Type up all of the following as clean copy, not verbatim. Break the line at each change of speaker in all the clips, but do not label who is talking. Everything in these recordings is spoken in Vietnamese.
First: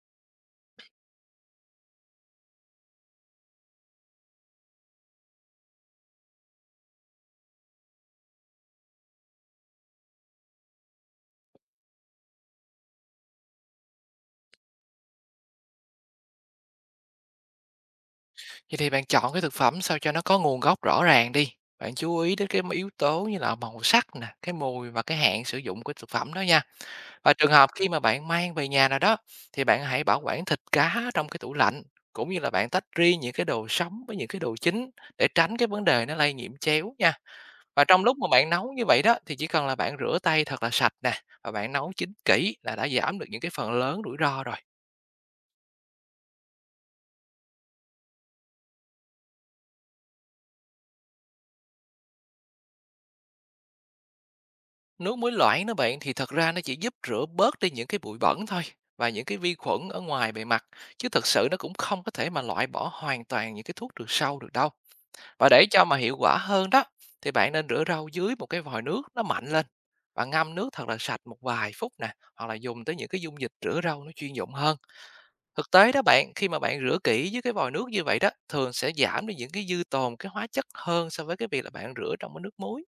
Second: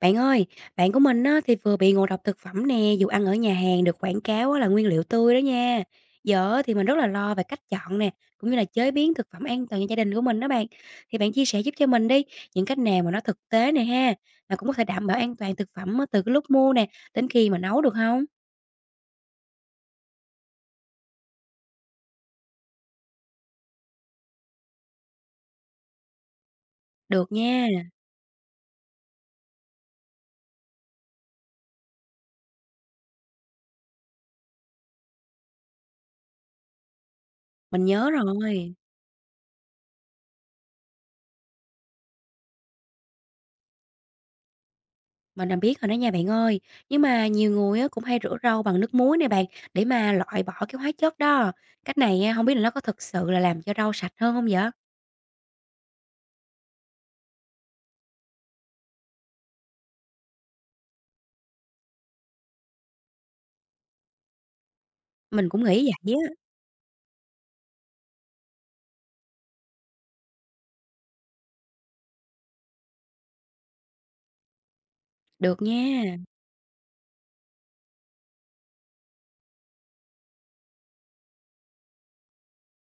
Bạn ơi, bạn của mình á, thì vừa bị ngộ độc thực phẩm nè, dù ăn ở nhà hàng được quảng cáo á, là nguyên liệu tươi đó nha. Giờ á, thì mình rất là lo về cách chọn nè, cũng như là chế biến thực phẩm an toàn cho gia đình của mình đó bạn. Thì bạn chia sẻ giúp cho mình đi, những cách nào mà nó thực tế nè ha, mà cũng có thể đảm bảo an toàn thực phẩm á, từ cái lúc mua nè, đến khi mà nấu được không?
Vậy thì bạn chọn cái thực phẩm sao cho nó có nguồn gốc rõ ràng đi. Bạn chú ý đến cái yếu tố như là màu sắc nè, cái mùi và cái hạn sử dụng của thực phẩm đó nha.
Được
Và trường
nha,
hợp khi mà bạn mang về nhà nào đó thì bạn hãy bảo quản thịt cá trong cái tủ lạnh, cũng như là bạn tách riêng những cái đồ sống với những cái đồ chín để tránh cái vấn đề nó lây nhiễm chéo nha.
mình
Và trong
nhớ
lúc mà bạn nấu
rồi.
như vậy đó thì chỉ cần là bạn rửa tay thật là sạch nè và bạn nấu chín kỹ là đã giảm được những cái phần lớn rủi ro rồi.
Mình làm biết rồi đó nha bạn ơi, nhưng mà nhiều người á cũng hay rửa rau bằng nước muối nè bạn, để mà loại bỏ cái hóa chất đó. Cách này á, hông biết là nó có thực sự là làm cho rau sạch hơn không vậy?
Nước muối loãng đó bạn thì thật ra nó chỉ giúp rửa bớt đi những cái bụi bẩn thôi và những cái vi khuẩn ở ngoài bề mặt, chứ thật sự nó cũng không có thể mà loại bỏ hoàn toàn những cái thuốc trừ sâu được đâu.
Mình
Và
cũng
để cho
nghĩ
mà
vậy
hiệu
á.
quả hơn đó thì bạn nên rửa rau dưới một cái vòi nước nó mạnh lên và ngâm nước thật là sạch một vài phút nè, hoặc là dùng tới những cái dung dịch rửa rau nó chuyên dụng hơn.
Được
Thực tế đó
nha.
bạn, khi mà bạn rửa kỹ với cái vòi nước như vậy đó, thường sẽ giảm đi những cái dư tồn cái hóa chất hơn so với cái việc là bạn rửa trong cái nước muối.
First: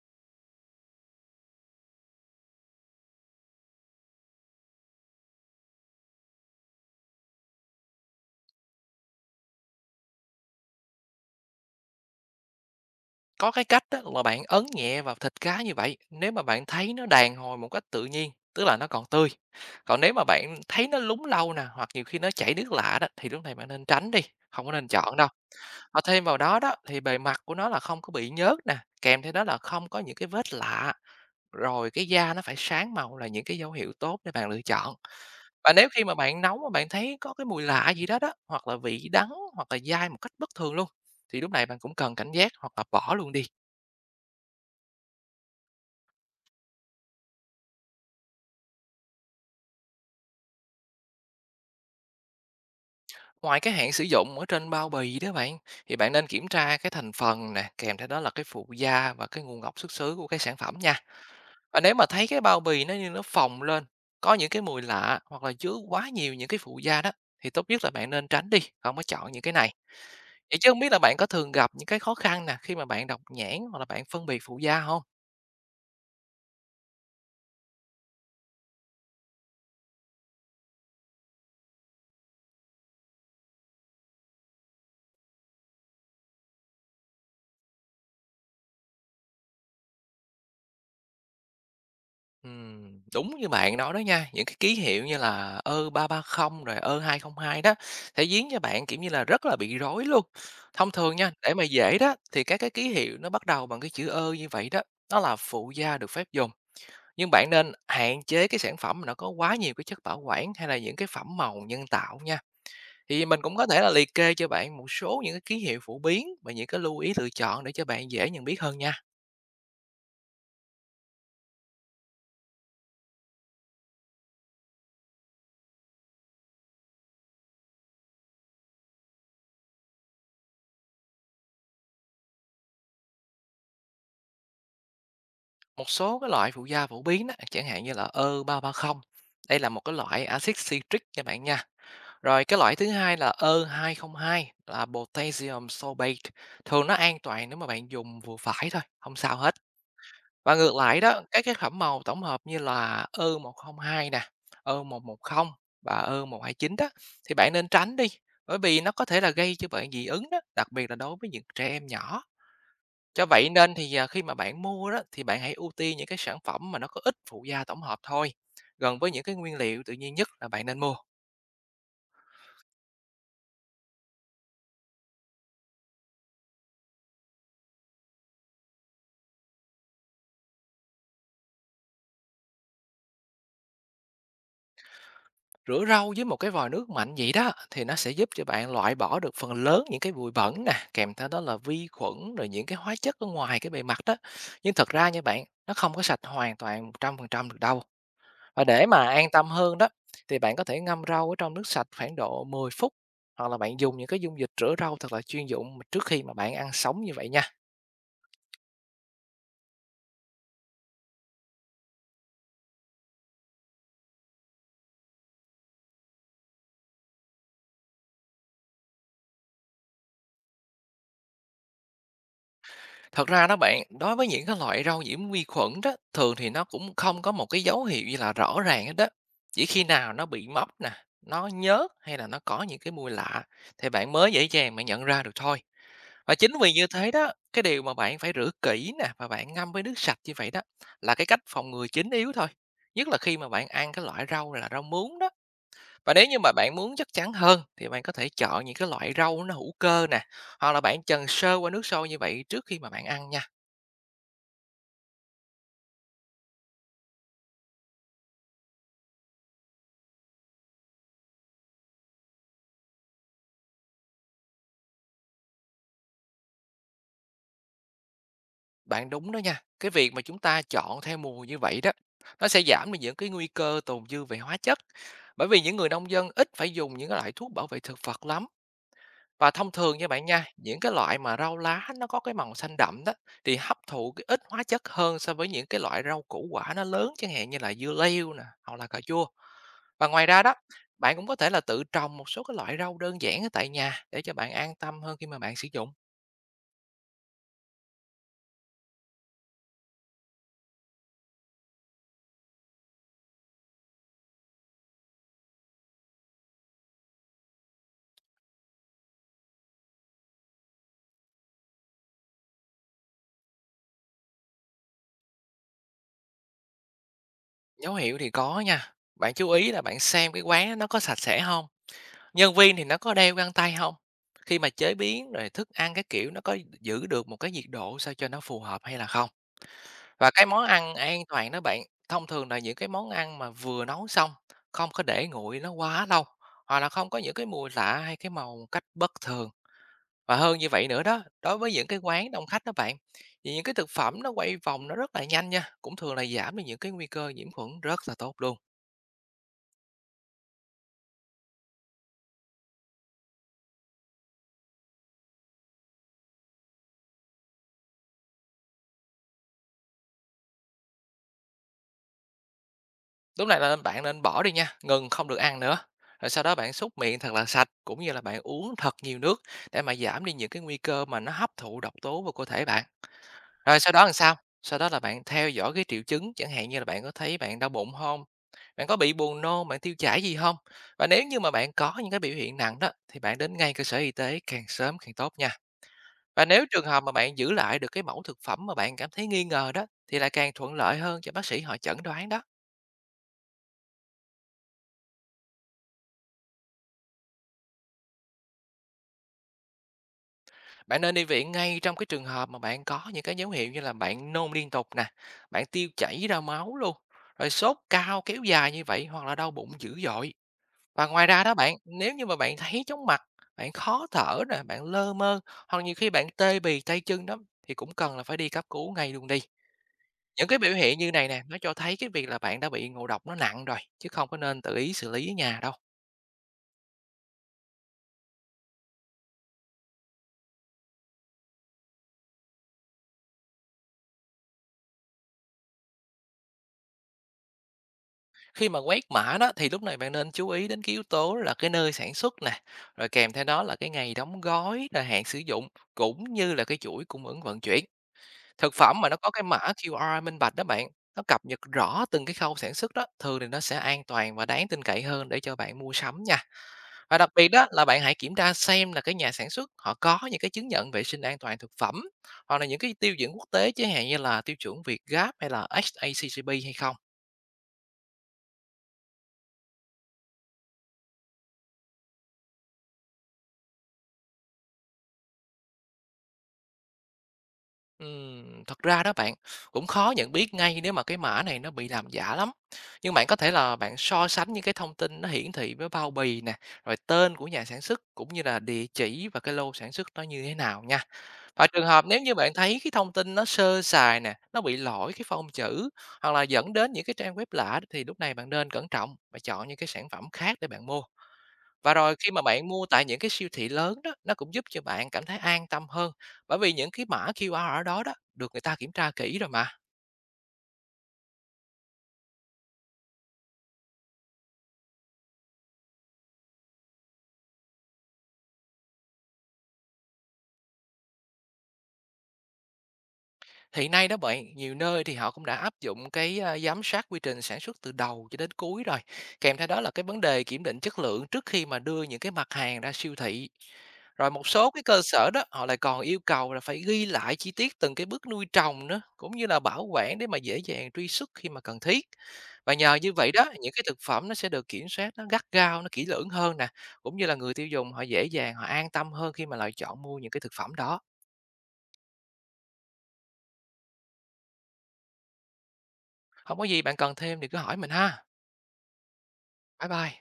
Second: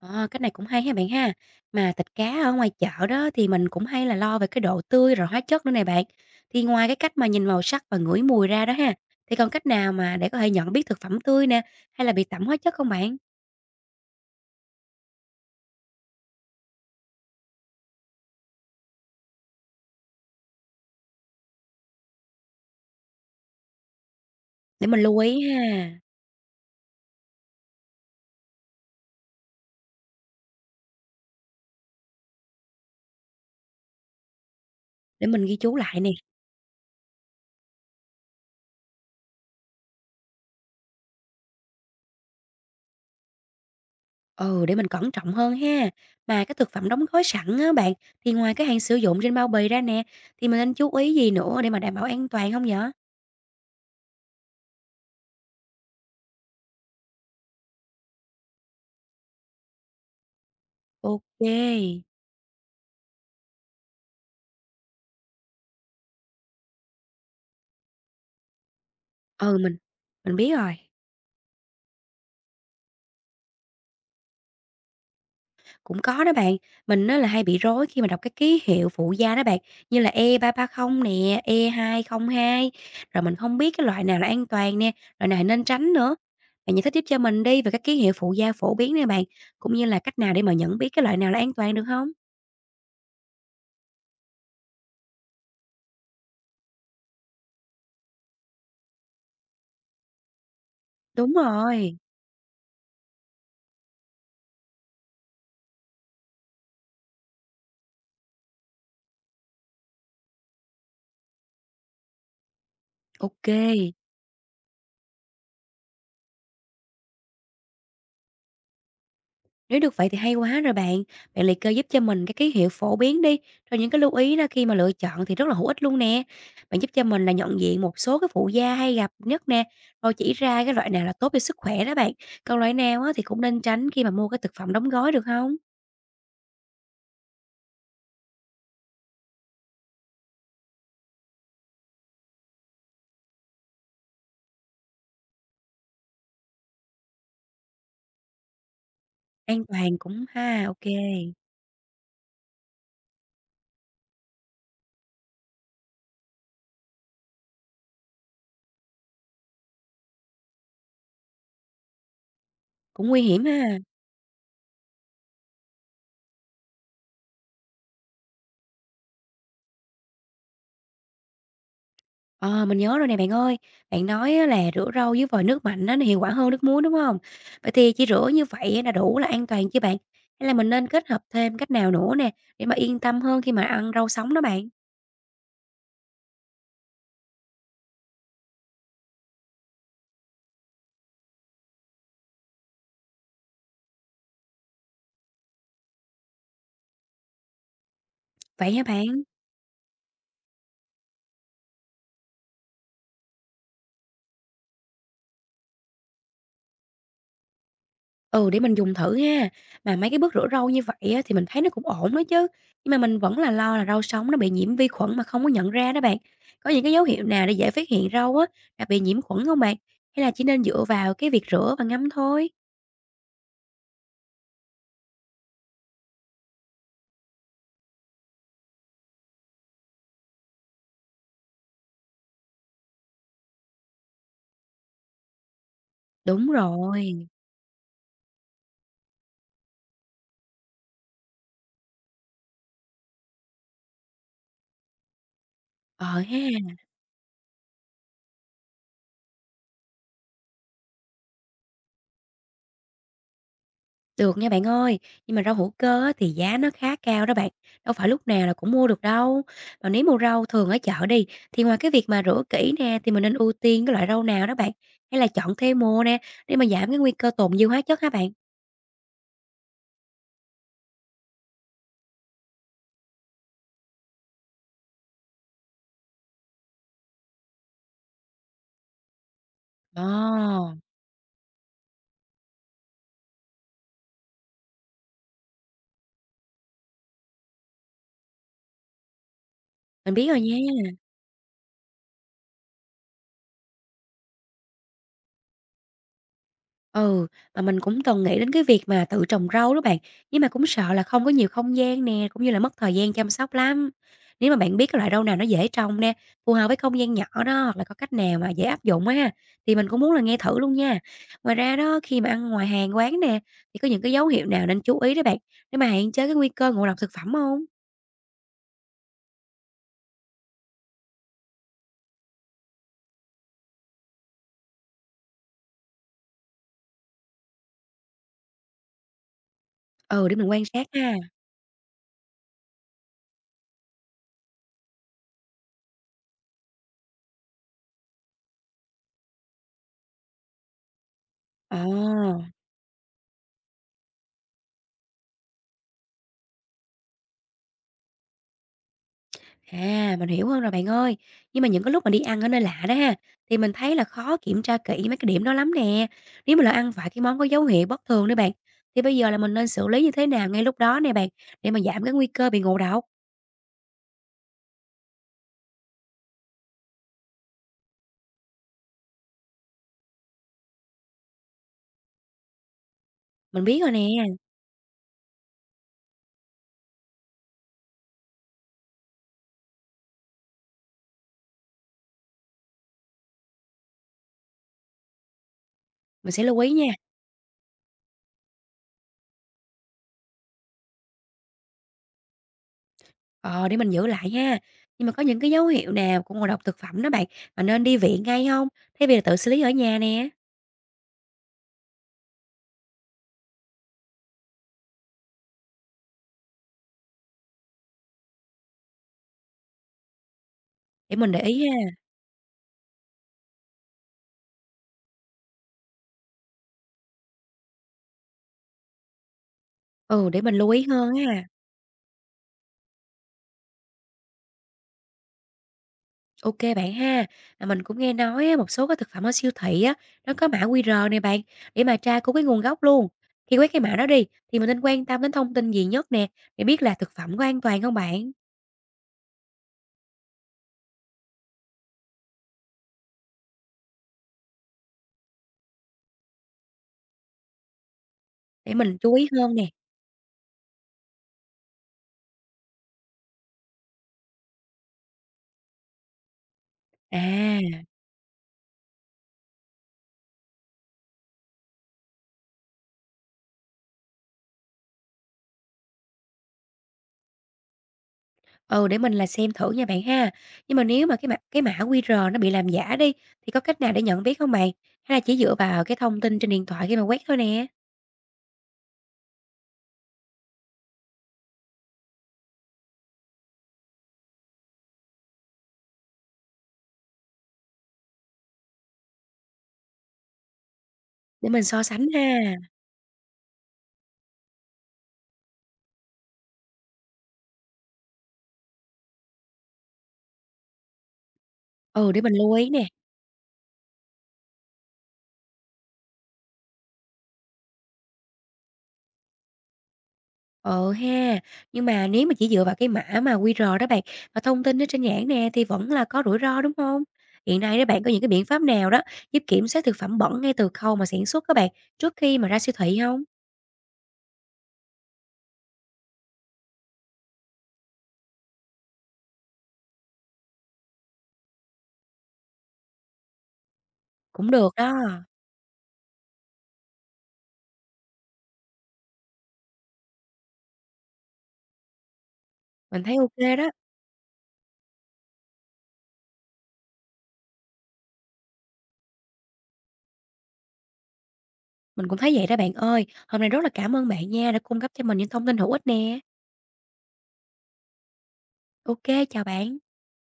Ờ, cách này cũng hay ha bạn ha. Mà thịt cá ở ngoài chợ đó thì mình cũng hay là lo về cái độ tươi rồi hóa chất nữa nè bạn. Thì ngoài cái cách mà nhìn màu sắc và ngửi mùi ra đó ha, thì còn cách nào mà để có thể nhận biết thực phẩm tươi nè, hay là bị tẩm hóa chất không bạn?
Có cái cách á là bạn ấn nhẹ vào thịt cá như vậy, nếu mà bạn thấy nó đàn hồi một cách tự nhiên, tức là nó còn tươi. Còn nếu mà bạn thấy nó lúng lâu nè, hoặc nhiều khi nó chảy nước lạ đó, thì lúc này bạn nên tránh đi, không có
Để
nên
mình
chọn
lưu
đâu.
ý ha,
Và thêm vào đó đó, thì bề mặt của nó là không có bị nhớt nè, kèm theo đó là không có những cái vết lạ, rồi cái da nó phải sáng màu là những cái dấu hiệu tốt để bạn lựa chọn.
để mình ghi
Và
chú
nếu
lại
khi
nè.
mà bạn nấu mà bạn thấy có cái mùi lạ gì đó đó, hoặc là vị đắng, hoặc là dai một cách bất thường luôn, thì lúc này bạn cũng cần cảnh giác hoặc là bỏ luôn đi.
Ừ, để mình cẩn trọng hơn ha. Mà cái thực phẩm đóng gói sẵn á bạn, thì ngoài cái hạn sử dụng trên bao bì ra nè, thì mình nên chú ý gì nữa để mà đảm bảo an toàn không nhở?
Ngoài cái hạn sử dụng ở trên bao bì đó bạn, thì bạn nên kiểm tra cái thành phần nè, kèm theo đó là cái phụ gia và cái nguồn gốc xuất xứ của cái sản phẩm nha.
Ok,
Và nếu mà thấy cái bao bì nó như nó phồng lên, có những cái mùi lạ hoặc là chứa quá nhiều những cái phụ gia đó, thì tốt nhất là bạn nên tránh đi, không có chọn những cái
ừ,
này.
mình biết
Vậy chứ
rồi.
không biết là bạn có thường gặp những cái khó khăn nè khi mà bạn đọc nhãn hoặc là bạn phân biệt phụ gia không?
Cũng có đó bạn. Mình nó là hay bị rối khi mà đọc cái ký hiệu phụ gia đó bạn, như là E330 nè, E202, rồi mình không biết cái loại nào là an toàn nè, loại nào nên tránh nữa. Bạn giải thích tiếp cho mình đi về các ký hiệu phụ gia phổ biến nè bạn, cũng như là cách nào để mà nhận biết cái loại nào là an toàn được không?
Đúng như bạn nói đó nha, những cái ký hiệu như là Ơ330 rồi Ơ202 đó sẽ giếng cho bạn, kiểu như là, rất là bị rối luôn. Thông thường
Đúng
nha, để mà
rồi.
dễ đó thì các cái ký hiệu nó bắt đầu bằng cái chữ Ơ như vậy đó, nó là phụ gia được phép dùng, nhưng bạn nên hạn chế cái sản phẩm mà nó có quá nhiều cái chất bảo quản hay là những cái phẩm màu nhân tạo nha. Thì mình cũng có thể là
OK.
liệt kê cho bạn một số những cái ký hiệu phổ biến và những cái lưu ý lựa chọn để cho bạn dễ nhận biết hơn nha.
Nếu được vậy thì hay quá rồi bạn. Bạn liệt kê giúp cho mình cái ký hiệu phổ biến đi, rồi những cái lưu ý đó khi mà lựa chọn thì rất là hữu ích luôn nè. Bạn giúp cho mình là nhận diện một số cái phụ gia hay gặp nhất nè, rồi chỉ ra cái loại nào là tốt cho sức khỏe đó bạn. Còn loại nào á thì cũng nên tránh khi mà mua cái thực phẩm đóng gói được không?
Một số cái loại phụ gia phổ biến đó, chẳng hạn như là E330. Đây là một cái loại axit citric nha bạn nha. Rồi cái loại thứ hai là E202, là potassium sorbate. Thường nó an toàn nếu mà bạn dùng vừa phải thôi, không sao hết.
An toàn cũng
Và
ha,
ngược
OK.
lại đó, các cái phẩm màu tổng hợp như là E102 nè, E110 và E129 đó thì bạn nên tránh đi, bởi vì nó có thể là gây cho bạn dị ứng đó, đặc biệt là đối với những trẻ em nhỏ.
Cũng nguy
Cho
hiểm
vậy nên
ha.
thì, khi mà bạn mua đó thì bạn hãy ưu tiên những cái sản phẩm mà nó có ít phụ gia tổng hợp thôi, gần với những cái nguyên liệu tự nhiên nhất là bạn nên mua.
Ờ, mình nhớ rồi nè bạn ơi. Bạn nói á là rửa rau với vòi nước mạnh á nó hiệu quả hơn nước muối, đúng không? Vậy thì chỉ rửa như vậy á là đủ là an toàn chứ bạn? Hay là mình nên kết hợp thêm cách nào nữa nè, để mà yên tâm hơn khi mà ăn rau sống đó bạn?
Rửa rau với một cái vòi nước mạnh vậy đó thì nó sẽ giúp cho bạn loại bỏ được phần lớn những cái bụi bẩn nè, kèm theo đó là vi khuẩn rồi những cái hóa chất ở ngoài cái bề mặt đó. Nhưng thật ra nha bạn, nó không có sạch hoàn toàn 100% được đâu. Và
Vậy hả
để mà
bạn?
an tâm hơn đó thì bạn có thể ngâm rau ở trong nước sạch khoảng độ 10 phút, hoặc là bạn dùng những cái dung dịch rửa rau thật là chuyên dụng trước khi mà bạn ăn sống như vậy nha.
Ừ, để mình dùng thử ha. Mà mấy cái bước rửa rau như vậy á thì mình thấy nó cũng ổn đó chứ, nhưng mà mình vẫn là lo là rau sống nó bị nhiễm vi khuẩn mà không có nhận ra đó bạn. Có những cái dấu hiệu nào để dễ phát hiện rau á là bị nhiễm khuẩn không bạn? Hay là chỉ nên dựa vào cái việc rửa và ngâm thôi?
Thật ra đó bạn, đối với những cái loại rau nhiễm vi khuẩn đó, thường thì nó cũng không có một cái dấu hiệu gì là rõ ràng hết đó. Chỉ khi nào nó bị mốc nè, nó nhớt hay là nó có những cái mùi lạ, thì bạn mới dễ dàng mà nhận ra được thôi. Và
Đúng
chính vì như thế
rồi.
đó, cái điều mà bạn phải rửa kỹ nè và bạn ngâm với nước sạch như vậy đó là cái cách phòng ngừa chính yếu thôi. Nhất là khi mà bạn ăn cái loại rau là rau muống đó.
Ờ
Và nếu như mà
ha.
bạn muốn chắc chắn hơn thì bạn có thể chọn những cái loại rau nó hữu cơ nè, hoặc là bạn trần sơ qua nước sôi như vậy trước khi mà bạn ăn nha.
Được nha bạn ơi, nhưng mà rau hữu cơ á thì giá nó khá cao đó bạn, đâu phải lúc nào là cũng mua được đâu. Mà nếu mua rau thường ở chợ đi, thì ngoài cái việc mà rửa kỹ nè, thì mình nên ưu tiên cái loại rau nào đó bạn, hay là chọn theo mùa nè, để mà giảm cái nguy cơ tồn dư hóa chất hả bạn?
Bạn đúng đó nha. Cái việc mà chúng ta chọn theo mùa như vậy đó, nó sẽ giảm đi những cái nguy cơ tồn dư về hóa chất. Bởi vì những người nông dân ít phải dùng những cái loại thuốc bảo vệ thực vật lắm. Và thông thường nha bạn nha,
Ồ,
những cái loại mà rau lá nó có cái màu xanh đậm đó thì hấp thụ cái ít hóa chất hơn so với những cái loại rau củ quả nó lớn, chẳng hạn như là dưa leo nè, hoặc là cà chua. Và
mình
ngoài
biết rồi
ra đó,
nha.
bạn cũng có thể là tự trồng một số cái loại rau đơn giản ở tại nhà để cho bạn an tâm hơn khi mà bạn sử dụng.
Ừ, mà mình cũng từng nghĩ đến cái việc mà tự trồng rau đó bạn, nhưng mà cũng sợ là không có nhiều không gian nè, cũng như là mất thời gian chăm sóc lắm. Nếu mà bạn biết cái loại rau nào nó dễ trồng nè, phù hợp với không gian nhỏ đó, hoặc là có cách nào mà dễ áp dụng á ha, thì mình cũng muốn là nghe thử luôn nha. Ngoài ra đó, khi mà ăn ngoài hàng quán nè, thì có những cái dấu hiệu nào nên chú ý đó bạn, để mà hạn chế cái nguy cơ ngộ độc thực phẩm không?
Dấu hiệu thì có nha. Bạn chú ý là bạn xem cái quán á, nó có sạch sẽ không? Nhân viên thì nó có đeo găng tay không? Khi mà chế biến rồi thức ăn cái kiểu nó có giữ được một cái nhiệt độ sao cho nó phù hợp hay là không?
Ừ,
Và
để
cái
mình quan
món
sát
ăn
ha.
an toàn đó bạn, thông thường là những cái món ăn mà vừa nấu xong, không có để nguội nó quá lâu, hoặc là không có những cái mùi lạ hay cái màu một cách bất thường. Và hơn như vậy nữa đó, đối với
Ồ.
những cái quán đông khách đó bạn, thì những cái thực phẩm nó quay vòng nó rất là nhanh nha, cũng thường là giảm đi những cái nguy cơ nhiễm khuẩn rất là tốt luôn.
À, mình hiểu hơn rồi bạn ơi. Nhưng mà những cái lúc mà đi ăn ở nơi lạ đó ha, thì mình thấy là khó kiểm tra kỹ mấy cái điểm đó lắm nè. Nếu mà là ăn phải cái món có dấu hiệu bất thường đấy bạn, thì bây giờ là mình nên xử lý như thế nào ngay lúc đó nè bạn, để mà giảm cái nguy cơ bị ngộ độc.
Lúc này là bạn nên bỏ đi nha, ngừng không được ăn nữa. Rồi sau đó bạn súc miệng thật là sạch, cũng như là bạn uống thật nhiều nước để mà giảm đi những cái nguy cơ mà nó hấp thụ độc tố vào cơ thể bạn.
Mình biết
Rồi
rồi
sau
nè,
đó làm sao? Sau đó là bạn theo dõi cái triệu chứng, chẳng hạn như là bạn có thấy bạn đau bụng không? Bạn có bị buồn nôn, bạn tiêu chảy gì không? Và nếu như mà bạn có những cái biểu hiện nặng đó thì bạn đến ngay cơ sở y tế càng sớm càng tốt nha.
mình sẽ
Và
lưu
nếu
ý nha.
trường hợp mà bạn giữ lại được cái mẫu thực phẩm mà bạn cảm thấy nghi ngờ đó, thì là càng thuận lợi hơn cho bác sĩ họ chẩn đoán đó.
Ờ, để mình giữ lại ha. Nhưng mà có những cái dấu hiệu nào của ngộ độc thực phẩm đó bạn, mà nên đi viện ngay không? Thay vì là tự xử lý ở nhà nè,
Bạn nên đi viện ngay trong cái trường hợp mà bạn có những cái dấu hiệu như là bạn nôn liên tục nè, bạn tiêu chảy ra máu luôn, rồi sốt cao kéo dài như vậy, hoặc là đau bụng dữ dội. Và
để
ngoài
mình để
ra đó
ý
bạn,
ha.
nếu như mà bạn thấy chóng mặt, bạn khó thở nè, bạn lơ mơ, hoặc nhiều khi bạn tê bì tay chân đó, thì cũng cần là phải đi cấp cứu ngay luôn đi.
Ừ, để
Những
mình
cái
lưu
biểu
ý
hiện như
hơn
này
ha.
nè, nó cho thấy cái việc là bạn đã bị ngộ độc nó nặng rồi, chứ không có nên tự ý xử lý ở nhà đâu.
OK bạn ha. À, mình cũng nghe nói á, một số cái thực phẩm ở siêu thị á, nó có mã QR này bạn, để mà tra cứu cái nguồn gốc luôn. Khi quét cái mã đó đi, thì mình nên quan tâm đến thông tin gì nhất nè, để biết là thực phẩm có an toàn không bạn?
Khi mà quét mã đó thì lúc này bạn nên chú ý đến cái yếu tố là cái nơi sản xuất nè, rồi kèm theo đó là cái ngày đóng gói, rồi hạn sử dụng, cũng như là cái chuỗi cung ứng vận chuyển.
Để
Thực
mình
phẩm mà
chú
nó
ý
có cái
hơn
mã
nè.
QR minh bạch đó bạn, nó cập nhật rõ từng cái khâu sản xuất đó, thường thì nó sẽ an toàn và đáng tin cậy hơn để cho bạn mua sắm nha. Và đặc biệt đó
À,
là bạn hãy kiểm tra xem là cái nhà sản xuất họ có những cái chứng nhận vệ sinh an toàn thực phẩm, hoặc là những cái tiêu chuẩn quốc tế, chẳng hạn như là tiêu chuẩn Việt Gáp hay là HACCP hay không?
ừ, để mình là xem thử nha bạn ha. Nhưng mà nếu mà cái mã QR nó bị làm giả đi, thì có cách nào để nhận biết không bạn? Hay là chỉ dựa vào cái thông tin trên điện thoại khi mà quét thôi nè?
Thật ra đó bạn, cũng khó nhận biết ngay nếu mà cái mã này nó bị làm giả lắm. Nhưng bạn có thể là bạn so sánh những cái thông tin nó hiển thị với bao bì nè, rồi tên của nhà sản xuất, cũng như là địa chỉ và cái lô sản xuất nó như thế nào nha.
Để mình
Và
so
trường hợp
sánh ha.
nếu như bạn thấy cái thông tin nó sơ sài nè, nó bị lỗi cái phông chữ, hoặc là dẫn đến những cái trang web lạ, thì lúc này bạn nên cẩn trọng và chọn những cái sản phẩm khác để bạn mua. Và
Ừ,
rồi
để
khi
mình
mà
lưu
bạn
ý nè.
mua tại những cái siêu thị lớn đó, nó cũng giúp cho bạn cảm thấy an tâm hơn, bởi vì những cái mã QR ở đó đó, được người ta kiểm tra kỹ rồi mà.
Ờ ha, nhưng mà nếu mà chỉ dựa vào cái mã mà quy QR đó bạn, và thông tin ở trên nhãn nè thì vẫn là có rủi ro, đúng không? Hiện nay đó bạn có những cái biện pháp nào đó giúp kiểm soát thực phẩm bẩn ngay từ khâu mà sản xuất các bạn, trước khi mà ra siêu thị không?
Hiện nay đó bạn, nhiều nơi thì họ cũng đã áp dụng cái, giám sát quy trình sản xuất từ đầu cho đến cuối rồi, kèm theo đó là cái vấn đề kiểm định chất lượng trước khi mà đưa những cái mặt hàng ra siêu thị. Rồi một
Cũng
số
được
cái
đó,
cơ sở đó, họ lại còn yêu cầu là phải ghi lại chi tiết từng cái bước nuôi trồng nữa, cũng như là bảo quản để mà dễ dàng truy xuất khi mà cần thiết. Và nhờ
mình
như
thấy
vậy đó,
ok đó,
những cái thực phẩm nó sẽ được kiểm soát nó gắt gao, nó kỹ lưỡng hơn nè, cũng như là người tiêu dùng họ dễ dàng, họ an tâm hơn khi mà lựa chọn mua những cái thực phẩm đó.
mình cũng thấy vậy đó bạn ơi. Hôm nay rất là cảm ơn bạn nha đã cung cấp cho mình những thông tin hữu ích nè.
Không có gì bạn cần thêm thì cứ hỏi mình ha.
Ok, chào
Bye
bạn.
bye.